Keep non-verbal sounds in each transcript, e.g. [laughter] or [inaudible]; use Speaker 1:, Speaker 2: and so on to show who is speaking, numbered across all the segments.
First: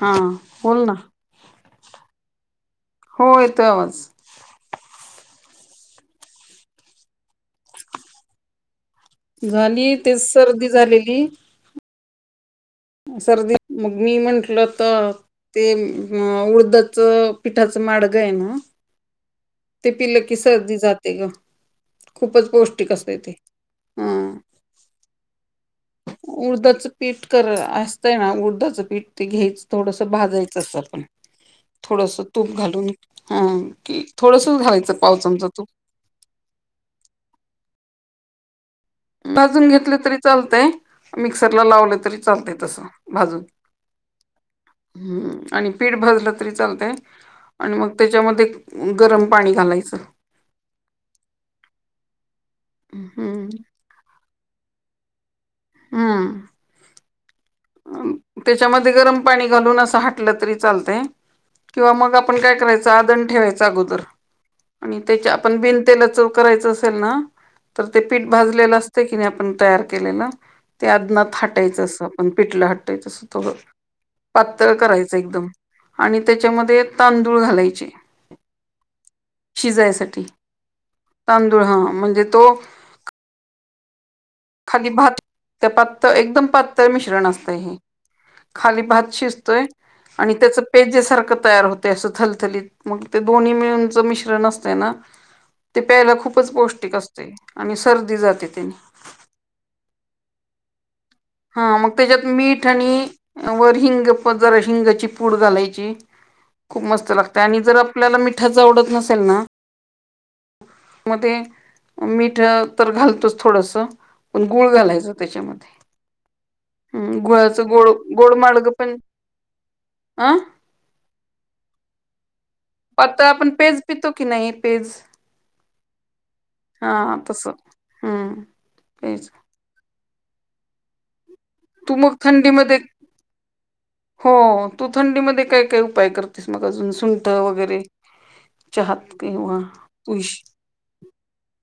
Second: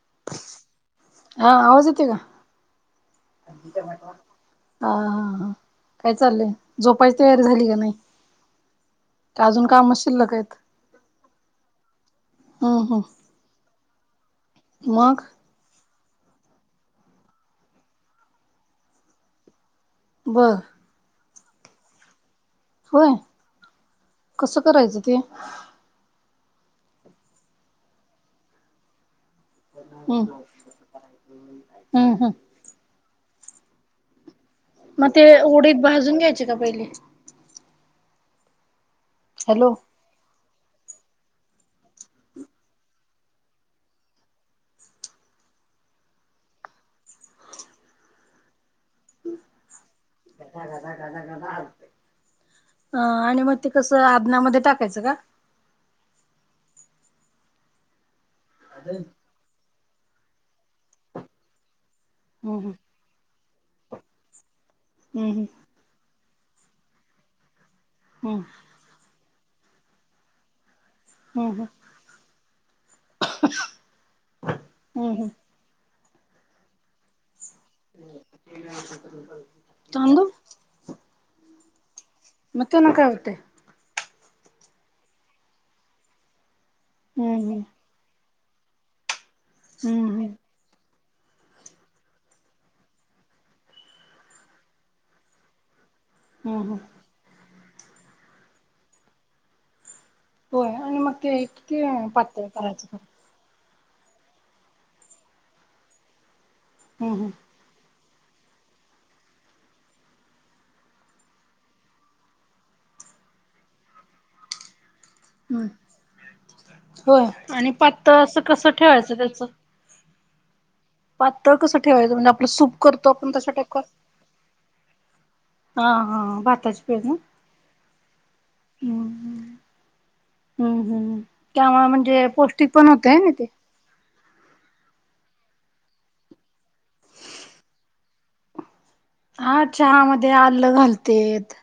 Speaker 1: हा बोल ना
Speaker 2: हा आवाज येते का?
Speaker 1: हो
Speaker 2: हा
Speaker 1: येतोय आवाज.
Speaker 2: हा हा काय चाललंय झोपायची तयारी झाली का नाही? का
Speaker 1: घाली तेच सर्दी झालेली.
Speaker 2: हा हो.
Speaker 1: सर्दी मग मी म्हटलं तर
Speaker 2: मग
Speaker 1: ते म उडदाचं पिठाचं माडगं आहे ना ते पिलं की
Speaker 2: बर
Speaker 1: सर्दी जाते गं खूपच पोष्ट
Speaker 2: होय कसं करायचं ते.
Speaker 1: उडदाचं पीठ कर असतंय ना उडदाचं पीठ ते घ्यायच थोडसा
Speaker 2: हम्म
Speaker 1: भाजायचं असं आपण थोडसा
Speaker 2: हम्म हम्म
Speaker 1: तूप घालून हा कि थोडसच घालायच.
Speaker 2: म ते उडीद भाजून घ्यायचे का पहिले?
Speaker 1: भाजून
Speaker 2: हॅलो
Speaker 1: घेतले तरी चालतय मिक्सरला लावलं तरी चालतय तसं भाजून. हम्म आणि पीठ भजलं तरी चालतंय आणि मग त्याच्यामध्ये गरम पाणी घालायचं.
Speaker 2: आणि
Speaker 1: हम्म
Speaker 2: म ते कसं आप ऊनामध्ये टाकायचं का?
Speaker 1: हम्म. अम्म तेच्यामध्ये गरम पाणी घालून असं हाटलं तरी चालतय किंवा मग आप पण काय
Speaker 2: हम्म
Speaker 1: करायचं आदन ठेवायचा अगोदर आणि त्याच्या
Speaker 2: हम्म हम्म
Speaker 1: आपण बिनतेलचं करायचस तेल ना तर ते पीठ
Speaker 2: हम्म
Speaker 1: भाजलेले असतं की नाही आपण तयार केलेला त्यात तनात
Speaker 2: हम्म हम्म
Speaker 1: हाटायचं असं आपण पिटलं हटायचं असं थोडं पातळ
Speaker 2: हम्म
Speaker 1: करायचं
Speaker 2: हम्म
Speaker 1: एकदम. आणि त्याच्यामध्ये एक तांदूळ घालायचे शिजायसाठी.
Speaker 2: तांदूळ
Speaker 1: तांदुळ हा मंग
Speaker 2: म त्याना काय होतेय?
Speaker 1: खाली भात त्या पातळ एकदम पातळ मिश्रण
Speaker 2: हम्म
Speaker 1: असतय
Speaker 2: हम्म
Speaker 1: हे खाली भात शिज तोय
Speaker 2: हम्म हम्म
Speaker 1: आणि त्याचा पेजेसारखं तयार होते असं थलथलीत मंग ते दोन्ही मिळूनच मिश्रण असतय ना. ते प्यायला खूपच
Speaker 2: हम्म हम्म
Speaker 1: पौष्टिक असते आणि सर्दी जाते त्याने.
Speaker 2: होय आणि मग ते
Speaker 1: हा
Speaker 2: किती
Speaker 1: मग त्याज्यात
Speaker 2: पातळ
Speaker 1: मीठ
Speaker 2: करायचं?
Speaker 1: आणि वर हिंग प जरा हिंगाची पूड घालायची खूप
Speaker 2: हम्म
Speaker 1: मस्त
Speaker 2: हम्म
Speaker 1: लागते आणि जर आप पल्याला मिठाचा आवडत नसेल ना मध्ये मीठ तर घालतोच थोडसा पण गुळ घालायचं
Speaker 2: हम्म
Speaker 1: त्याच्यामध्ये. हम्म
Speaker 2: होय
Speaker 1: गुळाचं
Speaker 2: आणि
Speaker 1: गोड
Speaker 2: पातळ
Speaker 1: गोड
Speaker 2: असं कसं
Speaker 1: मडगं पण
Speaker 2: ठेवायचं त्याचं
Speaker 1: अं
Speaker 2: पातळ कसं ठेवायचं म्हणजे आपलं सुप
Speaker 1: पातळ आपण पेज पितो की नाही पेज
Speaker 2: हा हा भाताची
Speaker 1: हा
Speaker 2: पेरणं.
Speaker 1: तस हम्म
Speaker 2: [inaudible]
Speaker 1: पेज
Speaker 2: हम्म तेव्हा
Speaker 1: तू मग
Speaker 2: म्हणजे पौष्टिक
Speaker 1: थंडीमध्ये
Speaker 2: पण होतंय ना ते
Speaker 1: हो तु थंडीमध्ये काय काय उपाय करतेस मग अजून सुंठ वगैरे चहात किंवा
Speaker 2: हा चहा मध्ये
Speaker 1: तुळशी
Speaker 2: आलं घालतेत.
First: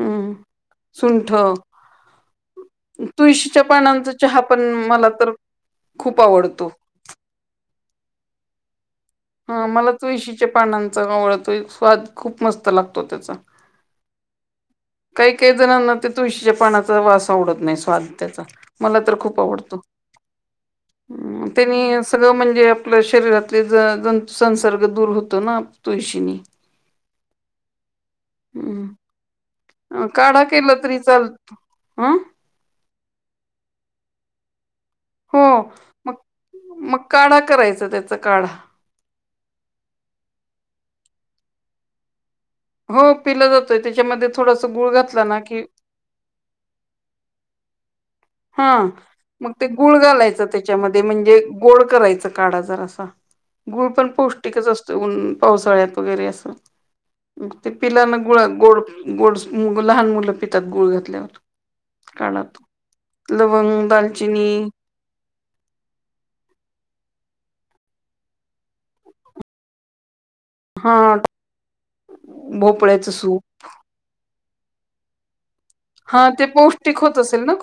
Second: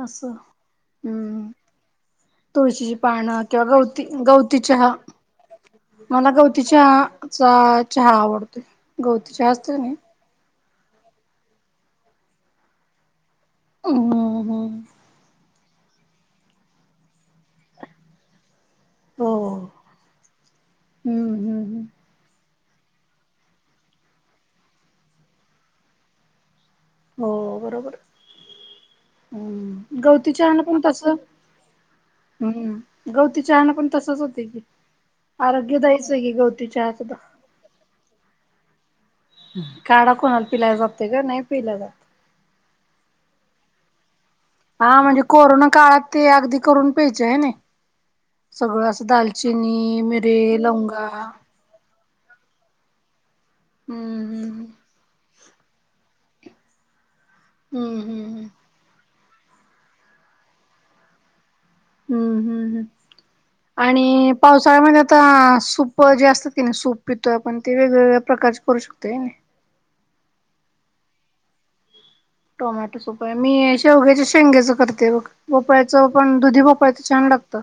Speaker 2: असं
Speaker 1: सुंठ
Speaker 2: हम्म तुळशीची पानं
Speaker 1: तुळशीच्या
Speaker 2: किंवा गवती
Speaker 1: पानांचा चहा
Speaker 2: गवती
Speaker 1: पण
Speaker 2: चहा
Speaker 1: मला तर खूप
Speaker 2: मला
Speaker 1: आवडतो
Speaker 2: गवतीच्या चा चहा आवडतो.
Speaker 1: हा मला तुळशीच्या पानांचा आवडतोय स्वाद खूप मस्त लागतो त्याचा.
Speaker 2: होय
Speaker 1: काही काही जणांना ते तुळशीच्या पानाचा वास आवडत नाही स्वाद त्याचा मला तर
Speaker 2: हो
Speaker 1: खूप आवडतो
Speaker 2: हम्म हम्म
Speaker 1: त्यानी सगळं म्हणजे आपल्या शरीरातले जतू संसर्ग दूर होतो ना तुळशीने
Speaker 2: हो बरोबर हो हम्म
Speaker 1: अ, काढा
Speaker 2: गवतीचहाने
Speaker 1: केला
Speaker 2: पण
Speaker 1: तरी
Speaker 2: तसं
Speaker 1: चाल हं
Speaker 2: हम्म गवती चहाना पण तसंच होत की
Speaker 1: हो
Speaker 2: आरोग्यदायच आहे की गवती चहा सुद्धा
Speaker 1: करायचं त्याचा काढा
Speaker 2: काढा कोणाला पिलायला जाते का नाही पिला जात.
Speaker 1: हो पिलं जातय त्याच्यामध्ये थोडासा
Speaker 2: हा
Speaker 1: गुळ
Speaker 2: म्हणजे
Speaker 1: घातला ना की
Speaker 2: कोरोना काळात ते अगदी करून प्यायचे आहे ना.
Speaker 1: हा
Speaker 2: सगळं असं
Speaker 1: मग ते गुळ
Speaker 2: दालचिनी मिरे
Speaker 1: घालायचं त्याच्यामध्ये
Speaker 2: लवंगा
Speaker 1: म्हणजे गोड करायचा काढा जर असा गुळ पण पौष्टिकच
Speaker 2: हम्म
Speaker 1: असतो. ऊन पावसाळ्यात वगैरे असं मग ते
Speaker 2: हम्म हम्म
Speaker 1: पिलांना गुळा
Speaker 2: हम्म
Speaker 1: गोड गोड मुल लहान मुलं पितात गुळ घातल्यावर
Speaker 2: हम्म
Speaker 1: काढा तो.
Speaker 2: हम्म हम्म
Speaker 1: लवंग,
Speaker 2: आणि
Speaker 1: दालचिनी
Speaker 2: पावसाळ्यामध्ये आता सूप जे असतात की नाही सूप पितोय आपण ते वेगवेगळ्या प्रकारचे करू शकतोय.
Speaker 1: हा
Speaker 2: टोमॅटो
Speaker 1: भोपळ्याचं
Speaker 2: सुप आहे
Speaker 1: सूप
Speaker 2: मी शेवग्याच्या शेंग्याचं करते बघ भोपळायचं
Speaker 1: हा
Speaker 2: पण
Speaker 1: ते
Speaker 2: दुधी
Speaker 1: पौष्टिक
Speaker 2: भोपळायचं
Speaker 1: होत
Speaker 2: छान
Speaker 1: असेल ना
Speaker 2: लागतं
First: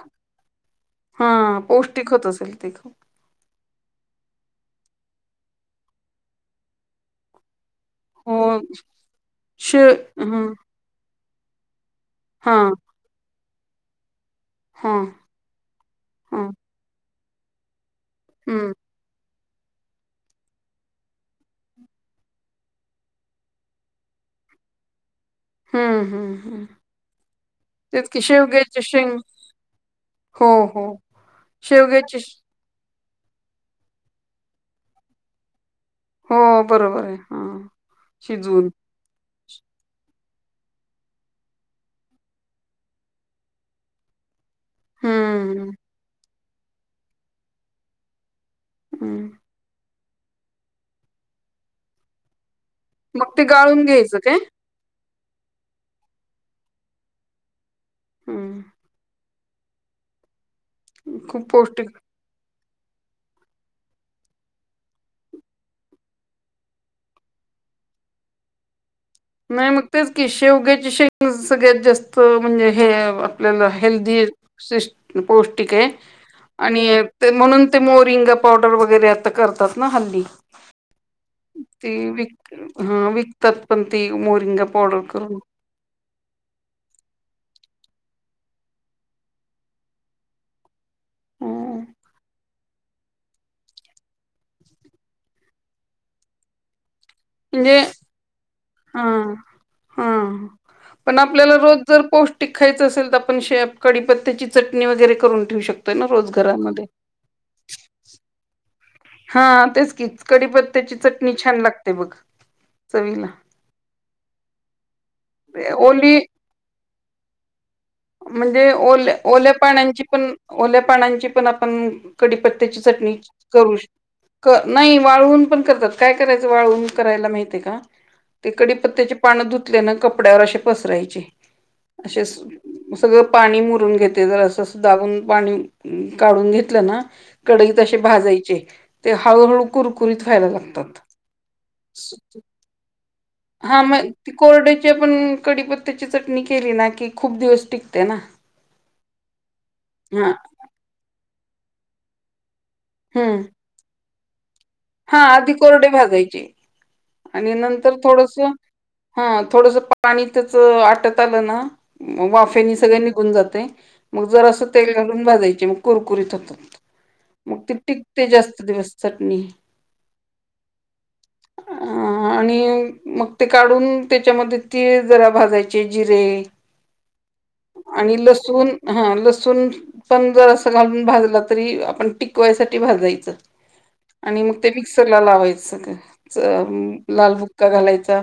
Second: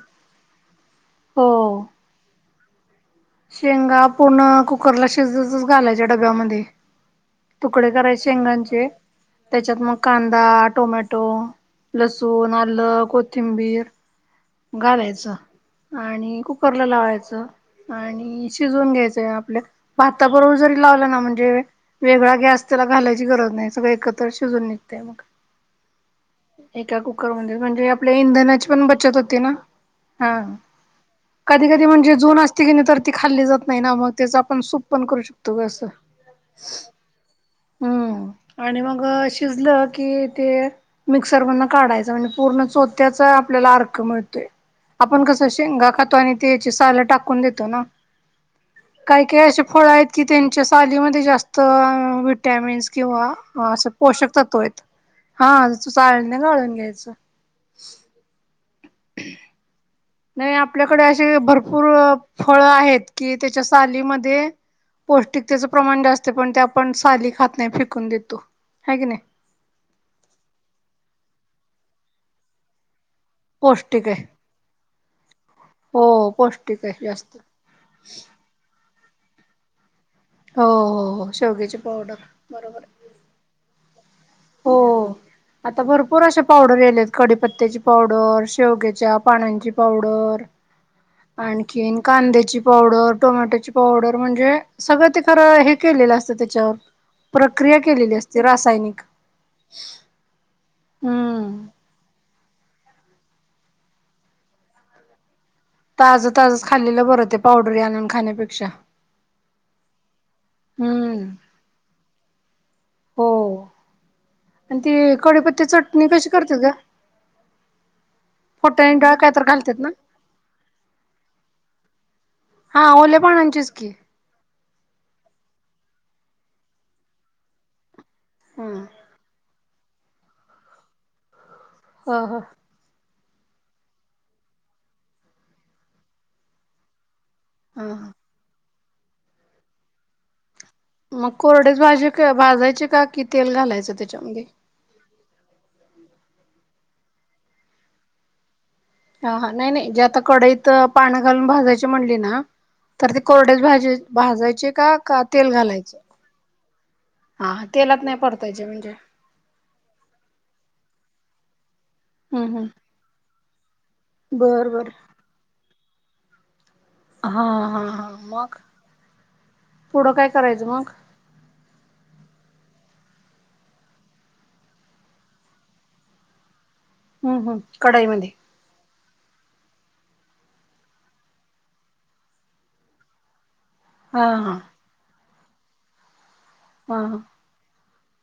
Speaker 2: हो
Speaker 1: तिखत असेल तिख
Speaker 2: शेंगा पूर्ण कुकरला शिजतच घालायच्या डब्यामध्ये तुकडे करायचे
Speaker 1: हो
Speaker 2: शेंगांचे
Speaker 1: शे
Speaker 2: त्याच्यात मग कांदा
Speaker 1: हं
Speaker 2: टोमॅटो लसूण
Speaker 1: हां
Speaker 2: आलं कोथिंबीर
Speaker 1: हां
Speaker 2: घालायचं आणि
Speaker 1: हां
Speaker 2: कुकरला लावायचं आणि
Speaker 1: हं
Speaker 2: शिजून घ्यायचं आपल्या भाताबरोबर जरी लावलं ना म्हणजे वेगळा गॅस त्याला घालायची गरज नाही सगळं एकत्र शिजून निघते मग.
Speaker 1: हं हं हं
Speaker 2: एका कुकरमध्ये म्हणजे
Speaker 1: तेच
Speaker 2: आपल्या
Speaker 1: की
Speaker 2: इंधनाची
Speaker 1: शेवग्याचे
Speaker 2: पण बचत
Speaker 1: शेंग
Speaker 2: होती. होते ना
Speaker 1: हो हो
Speaker 2: कधी कधी म्हणजे
Speaker 1: शेवग्याचे श
Speaker 2: जुन तर ती खाल्ली जात नाही ना मग त्याच आपण सूप पण करू शकतो ग असं.
Speaker 1: हो बरोबर आहे हा शिजवून.
Speaker 2: अ शिजलं की ते मिक्सर मधून काढायचं म्हणजे पूर्ण चोत्याचा आपल्याला अर्क मिळतं. आपण कसं
Speaker 1: हं
Speaker 2: शेंगा खातो आणि त्या याची साल टाकून देतो ना. काही
Speaker 1: हं
Speaker 2: काही अशी फळ आहेत की त्यांच्या सालीमध्ये जास्त विटॅमिन्स किंवा
Speaker 1: मग ते गाळून
Speaker 2: असं
Speaker 1: घ्यायचं
Speaker 2: पोषक
Speaker 1: काय
Speaker 2: तत्व आहेत हा तू चाळणीनी गाळून घ्यायचं.
Speaker 1: हम्म
Speaker 2: आणि आपल्याकडे असे
Speaker 1: खूप
Speaker 2: भरपूर
Speaker 1: पौष्टिक
Speaker 2: फळ आहेत कि ज्याच्या सालीमध्ये पौष्टिकतेचं प्रमाण जास्त पण ते आपण साली खात नाही फिकून देतो हाय की नाही?
Speaker 1: नाही मग तेच की शेवग्याची शेग सगळ्यात जास्त म्हणजे हे आपल्याला
Speaker 2: पौष्टिक
Speaker 1: हेल्दी
Speaker 2: आहे.
Speaker 1: पौष्टिक आहे
Speaker 2: हो
Speaker 1: आणि
Speaker 2: पौष्टिक आहे जास्त
Speaker 1: म्हणून ते मोरिंगा पावडर वगैरे आता करतात ना हल्ली.
Speaker 2: हो हो हो शेवग्याची
Speaker 1: ते
Speaker 2: पावडर
Speaker 1: विक
Speaker 2: बरोबर आहे.
Speaker 1: हा विक त्यात पण ती मोरिंगा पावडर
Speaker 2: हो
Speaker 1: करून
Speaker 2: आता भरपूर अशा पावडर यायल्यात कडीपत्त्याची पावडर शेवग्याच्या पानाची पावडर.
Speaker 1: हं.
Speaker 2: आणखीन कांद्याची. पावडर टोमॅटोची पावडर म्हणजे सगळं ते खरं हे केलेलं असतं त्याच्यावर. प्रक्रिया
Speaker 1: म्हणजे
Speaker 2: केलेली असते रासायनिक.
Speaker 1: हा हा पण आपल्याला
Speaker 2: हम्म
Speaker 1: रोज जर पौष्टिक खायचं असेल तर आपण शेप कडीपत्त्याची चटणी वगैरे करून ठेवू शकतो.
Speaker 2: ताजं ताजच खाल्लेलं बरं ते पावडरी आणून खाण्यापेक्षा.
Speaker 1: हा तेच की कडीपत्त्याची
Speaker 2: हम्म
Speaker 1: चटणी छान लागते बघ चवीला.
Speaker 2: अन ते कढीपत्त्याची
Speaker 1: ते
Speaker 2: चटणी
Speaker 1: ओली
Speaker 2: कशी करतात ग?
Speaker 1: म्हणजे ओ
Speaker 2: फोटाने डाळ काय तर
Speaker 1: ओल्या
Speaker 2: घालतात ना
Speaker 1: पानांची पण ओल्या पानांची पण आपण कढीपत्त्याची चटणी
Speaker 2: अहो ओल्या पानांचीच
Speaker 1: करू श
Speaker 2: की
Speaker 1: नाही वाळवून पण करतात काय करायचं वाळवून करायला महितीय का? ते
Speaker 2: हम्म.
Speaker 1: कडीपत्त्याचे पानं धुतले ना कपड्यावर असे पसरायचे
Speaker 2: हो
Speaker 1: असे
Speaker 2: हो.
Speaker 1: सगळं पाणी मुरून घेते जर असं दाबून पाणी काढून घेतलं ना कढईत असे
Speaker 2: हा
Speaker 1: भाजायचे ते हळूहळू कुरकुरीत व्हायला लागतात.
Speaker 2: मग कोरडेच भाजे भाजायचे का किती?
Speaker 1: हा मग ती कोरड्याची पण कडीपत्त्याची चटणी केली ना की खूप दिवस टिकते ना.
Speaker 2: ह हा नाही नाही जे आता
Speaker 1: हा
Speaker 2: कढईत पानं घालून भाजायची म्हणली ना तर ते
Speaker 1: हम्म
Speaker 2: कोरडेच भाज भाजायचे का
Speaker 1: हा
Speaker 2: का तेल
Speaker 1: आधी कोरडे
Speaker 2: घालायचं?
Speaker 1: भाजायचे. आणि
Speaker 2: हा
Speaker 1: नंतर
Speaker 2: तेलात नाही
Speaker 1: थोडस
Speaker 2: परतायचे म्हणजे
Speaker 1: हा थोडस पाणी त्याच आटत आलं ना
Speaker 2: हम्म हम्म.
Speaker 1: वाफेनी सगळ निघून जाते मग जरास
Speaker 2: बर बर
Speaker 1: तेल घालून भाजायचे मग कुरकुरीत होत.
Speaker 2: हा
Speaker 1: मग ती
Speaker 2: हा हा
Speaker 1: टिकते
Speaker 2: मग
Speaker 1: जास्त दिवस चटणी.
Speaker 2: पुढं काय करायचं मग?
Speaker 1: आणि मग ते काढून त्याच्यामध्ये तिळ जरा भाजायचे जिरे.
Speaker 2: हम् हम.
Speaker 1: आणि लसूण हा लसूण पण जर असं घालून भाजला तरी आपण टिकवायसाठी भाजायचं.
Speaker 2: हा
Speaker 1: आणि
Speaker 2: हा
Speaker 1: मग ते मिक्सरला लावायचं
Speaker 2: हा
Speaker 1: लाल फुक्का घालायचा.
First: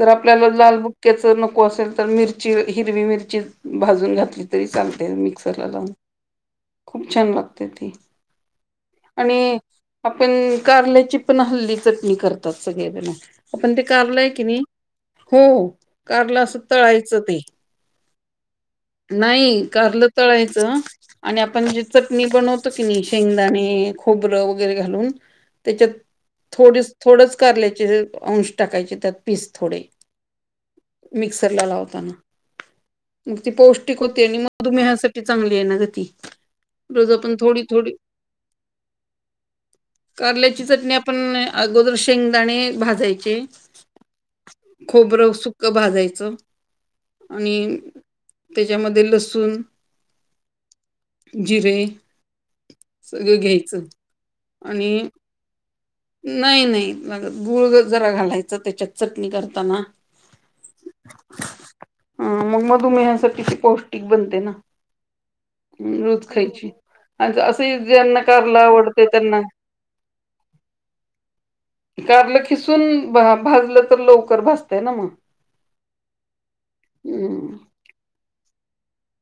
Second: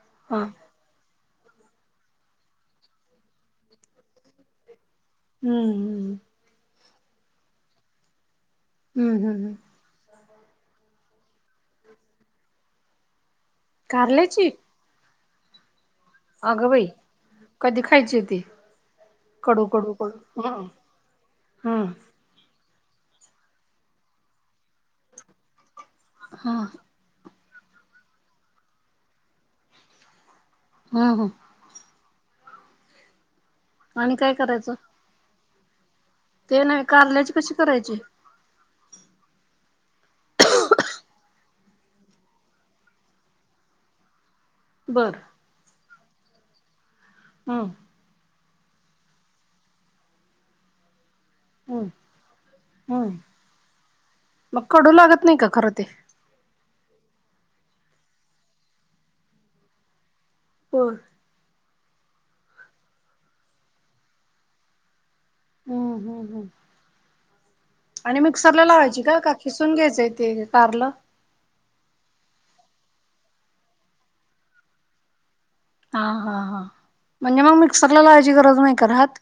Speaker 1: तर
Speaker 2: हा.
Speaker 1: आपल्याला लाल बुक्क्याच नको असेल तर मिरची हिरवी मिरची भाजून घातली. तरी चालते मिक्सरला
Speaker 2: हम्म
Speaker 1: लावून
Speaker 2: हम्म
Speaker 1: खूप छान लागते ती.
Speaker 2: हम्म हम्म हम्म
Speaker 1: आणि आपण कारल्याची पण हल्ली चटणी करतात सगळेजण. आपण ते कारलय की
Speaker 2: कारल्याची
Speaker 1: नाही? हो कारलं असं
Speaker 2: अगं बाई
Speaker 1: तळायचं ते
Speaker 2: कधी खायची होती?
Speaker 1: नाही कारल तळायचं आणि आपण
Speaker 2: ह
Speaker 1: चटणी नी बनवतो की नाही शेंगदाणे खोबरं वगैरे घालून त्याच्यात
Speaker 2: ह
Speaker 1: थोडी थोडच कारल्यायचे अंश टाकायचे त्यात पीस थोडे
Speaker 2: ह ह
Speaker 1: मिक्सर ला लावताना. मग ती पौष्टिक होते
Speaker 2: काय
Speaker 1: आणि
Speaker 2: करायचं
Speaker 1: मधुमेहासाठी चांगली आहे ना? ग ती.
Speaker 2: ते नाही
Speaker 1: रोज
Speaker 2: कारल्याची
Speaker 1: आपण
Speaker 2: कशी
Speaker 1: थोडी थोडी
Speaker 2: करायची?
Speaker 1: कारल्याची चटणी आपण अगोदर शेंगदाणे भाजायचे.
Speaker 2: बर
Speaker 1: खोबरं सुक भाजायचं आणि
Speaker 2: हम्म
Speaker 1: तेज्यामध्ये लसूण जिरे
Speaker 2: हम्म हम्म
Speaker 1: सगळं घ्यायचं
Speaker 2: मग
Speaker 1: आणि
Speaker 2: कडू लागत नाही का करत - - ते
Speaker 1: नाही - नाही मला गुळ गत जरा घालायचं त्याच्यात चटणी करताना.
Speaker 2: होय.
Speaker 1: ह मग मधुमेहासाठी ते पौष्टिक बनतेय ना? रोज खायची आज असं ही ज्यांना करला आवडतय त्यांना
Speaker 2: धुवून घ्यायचंय ते कारल
Speaker 1: कारलं खिसून भा -भाजलं तर लवकर भाजतय ना मग.
Speaker 2: हा हा हां. म्हणजे मग
Speaker 1: हम्म
Speaker 2: मिक्सरला लावायची गरज नाही का रहात?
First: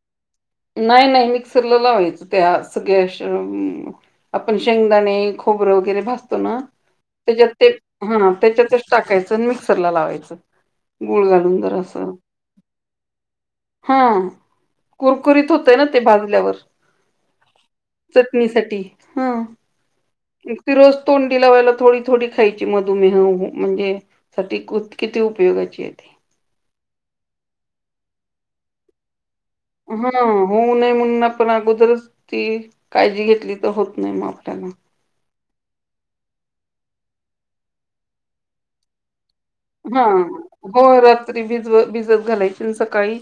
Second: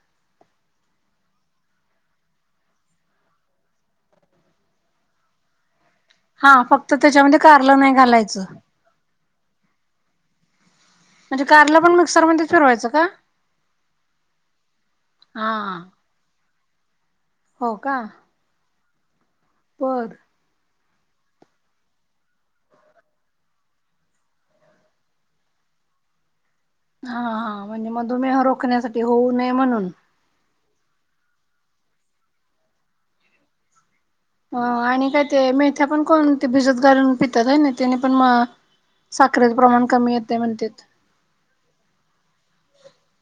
Speaker 1: नाही नाही मिक्सरला लावायचं त्या सगळ्या शर अं आपण शेंगदाणे खोबरं वगैरे भाजतो
Speaker 2: हा
Speaker 1: ना
Speaker 2: फक्त त्याच्यामध्ये
Speaker 1: त्याच्यात ते
Speaker 2: कारलं नाही
Speaker 1: हा
Speaker 2: घालायचं
Speaker 1: त्याच्यात ते सु टाकायचं आणि मिक्सर ला लावायचं. गुळ
Speaker 2: म्हणजे
Speaker 1: घालून
Speaker 2: कारलं पण
Speaker 1: जरासं.
Speaker 2: मिक्सरमध्ये फिरवायचं का
Speaker 1: हा. कुरीत होतय
Speaker 2: हा
Speaker 1: ना ते भाजल्यावर.
Speaker 2: हो का?
Speaker 1: चटणीसाठी हा.
Speaker 2: बर.
Speaker 1: ति रोज तोंडी लावायला थोडी थोडी खायची मधुमेह हू म्हणजे साठी कुत किती उपयोगाची आहे ती.
Speaker 2: हा हा म्हणजे मधुमेह रोखण्यासाठी होऊ नये म्हणून.
Speaker 1: ह होऊ नये म्हणून आपण अगोदरच ती काळजी घेतली तर होत नाही मग.
Speaker 2: आ
Speaker 1: आपल्याला.
Speaker 2: आणि काय ते मेथ्या पण कोण ते भिजत घालून पित्यात होय नई? तेनी पण मग साखरेचं प्रमाण कमी येतय म्हणतेत.
Speaker 1: त्री भिजव भिजत घालायची अनं सकाळी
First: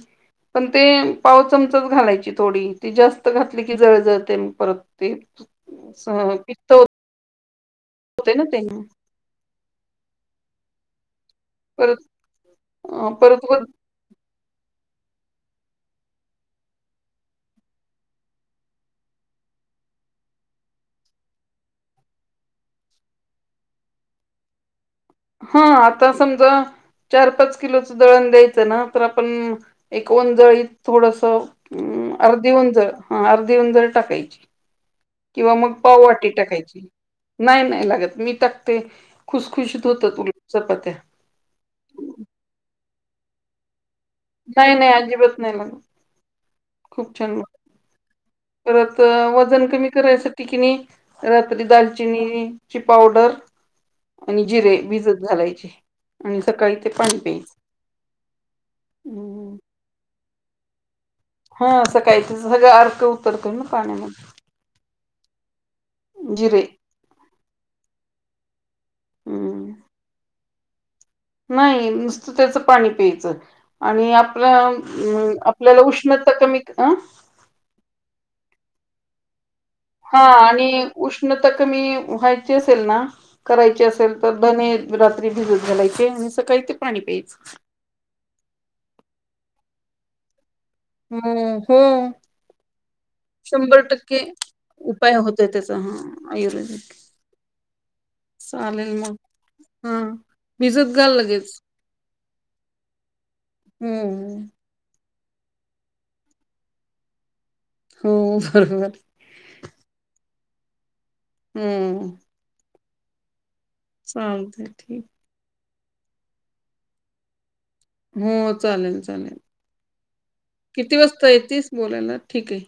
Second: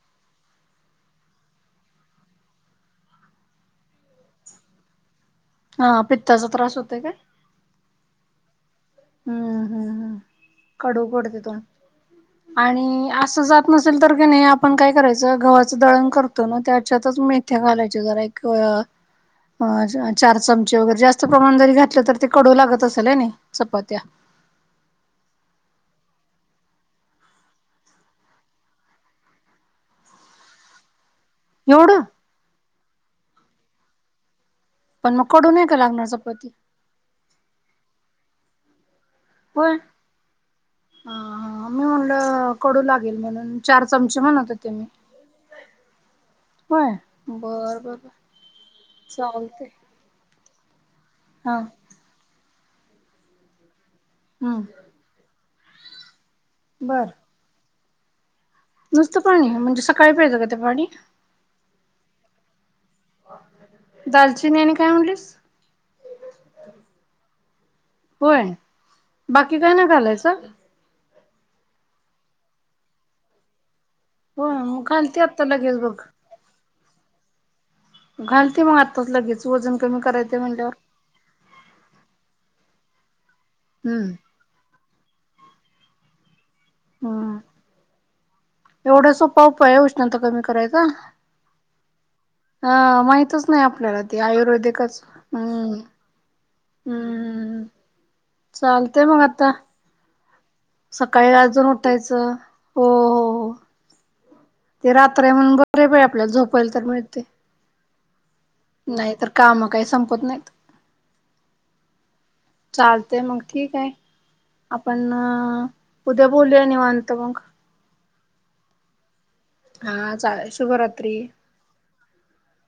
Speaker 1: पण ते पाव चमचाच घालायची थोडी ती जास्त घातली की जळजळतय मग परत ते
Speaker 2: हा
Speaker 1: स
Speaker 2: पित्ताचा
Speaker 1: पित्त
Speaker 2: त्रास
Speaker 1: होत
Speaker 2: होतोय काय
Speaker 1: - होतय ना ते न.
Speaker 2: हम्म हम् हम कडू पडतंय
Speaker 1: परत
Speaker 2: तोंड आणि
Speaker 1: अं,
Speaker 2: असं
Speaker 1: परत
Speaker 2: जात नस असल तर की नाही आपण काय करायचं गव्हाचं दळण करतो ना त्याच्यातच मेथ्या घालायचे जरा एक अ चार चमचे वगैरे जास्त प्रमाण जरी घातलं तर ते कडू लागत असेल हेने चपात्या.
Speaker 1: हा आता समजा चार पाच किलोचं दळण द्यायचं ना तर आपण एक ओंजळीत थोडंसं
Speaker 2: एवढं?
Speaker 1: अर्धी ओंजळ. हा अर्धी ओंजळ टाकायची.
Speaker 2: पण कडू
Speaker 1: किंवा
Speaker 2: नाही
Speaker 1: मग
Speaker 2: का लागणार
Speaker 1: पाववाटी
Speaker 2: चपाती
Speaker 1: टाकायची. नाही नाही लागत मी टाकते.
Speaker 2: होय
Speaker 1: खुशखुशीत होतात उलट चपात्या.
Speaker 2: हा - हा मी म्हटलं कडू लागेल म्हणून - - चार चमचे म्हणत होते
Speaker 1: नाही
Speaker 2: मी.
Speaker 1: नाही अजिबात नाही लागत
Speaker 2: होय
Speaker 1: खूप छान लागतात.
Speaker 2: बर - बर -बर.
Speaker 1: परत वजन कमी करायसाठी कीनी
Speaker 2: हा
Speaker 1: रात्री दाल चिनी ची पावडर आणि
Speaker 2: हम्म
Speaker 1: जिरे भिजत घालायचे. आणि सकाळी ते
Speaker 2: बर
Speaker 1: पाणी प्याय
Speaker 2: नुसतं पाणी म्हणजे सकाळी प्यायचं का ते पाणी
Speaker 1: हा सकाळी त्याज सगळं अर्क उतरतोय ना पाण्यामध्ये
Speaker 2: ते नी आणि काय म्हणलीस
Speaker 1: जिरे
Speaker 2: होय बाकी
Speaker 1: हम्म
Speaker 2: काय नाय घालायचं.
Speaker 1: नाही नुसतं त्याचं पाणी प्यायचं आणि आपलं
Speaker 2: हो मग घालते
Speaker 1: अं
Speaker 2: आत्ता लगेच
Speaker 1: आपल्याला
Speaker 2: बघ
Speaker 1: उष्ण ता कमी अ
Speaker 2: घालते मग आताच लगेच वजन कमी
Speaker 1: हा
Speaker 2: करायचे म्हणल्यावर
Speaker 1: आणि उष्णता कमी व्हायची असेल ना करायची
Speaker 2: हम्म
Speaker 1: असेल तर धने रात्री भिजत घालायचे आणि सकाळी ते पाणी
Speaker 2: हम्म
Speaker 1: प्यायचं.
Speaker 2: एवढा सोपा उपाय आय उष्णता कमी कराय
Speaker 1: हूं हूं
Speaker 2: हा माहितच नाय आपल्याला ते आयुर्वेदिकच
Speaker 1: उपाय होतोय त्याचा
Speaker 2: हम्म
Speaker 1: हा आयुर्वेदिक
Speaker 2: हम्म चालतय मग आता
Speaker 1: ह
Speaker 2: सकाळी अजून उठायचं हो हो हो
Speaker 1: हम्म
Speaker 2: ते रात्रय म्हणून बरय बाई आपल्याला झोपायला तर मिळतंय.
Speaker 1: हूं [unintelligible]
Speaker 2: नाही तर काम काय संपत नाहीत.
Speaker 1: हम्म
Speaker 2: चालतय मग ठीक हाय
Speaker 1: चालतंय ठीक
Speaker 2: आपण उद्या बोलूया निवांत मग
Speaker 1: हो चालेल चालेल
Speaker 2: हा चालेल
Speaker 1: किती
Speaker 2: शुभरात्री
Speaker 1: वाजता येेतीस बोलायला ठीक आय.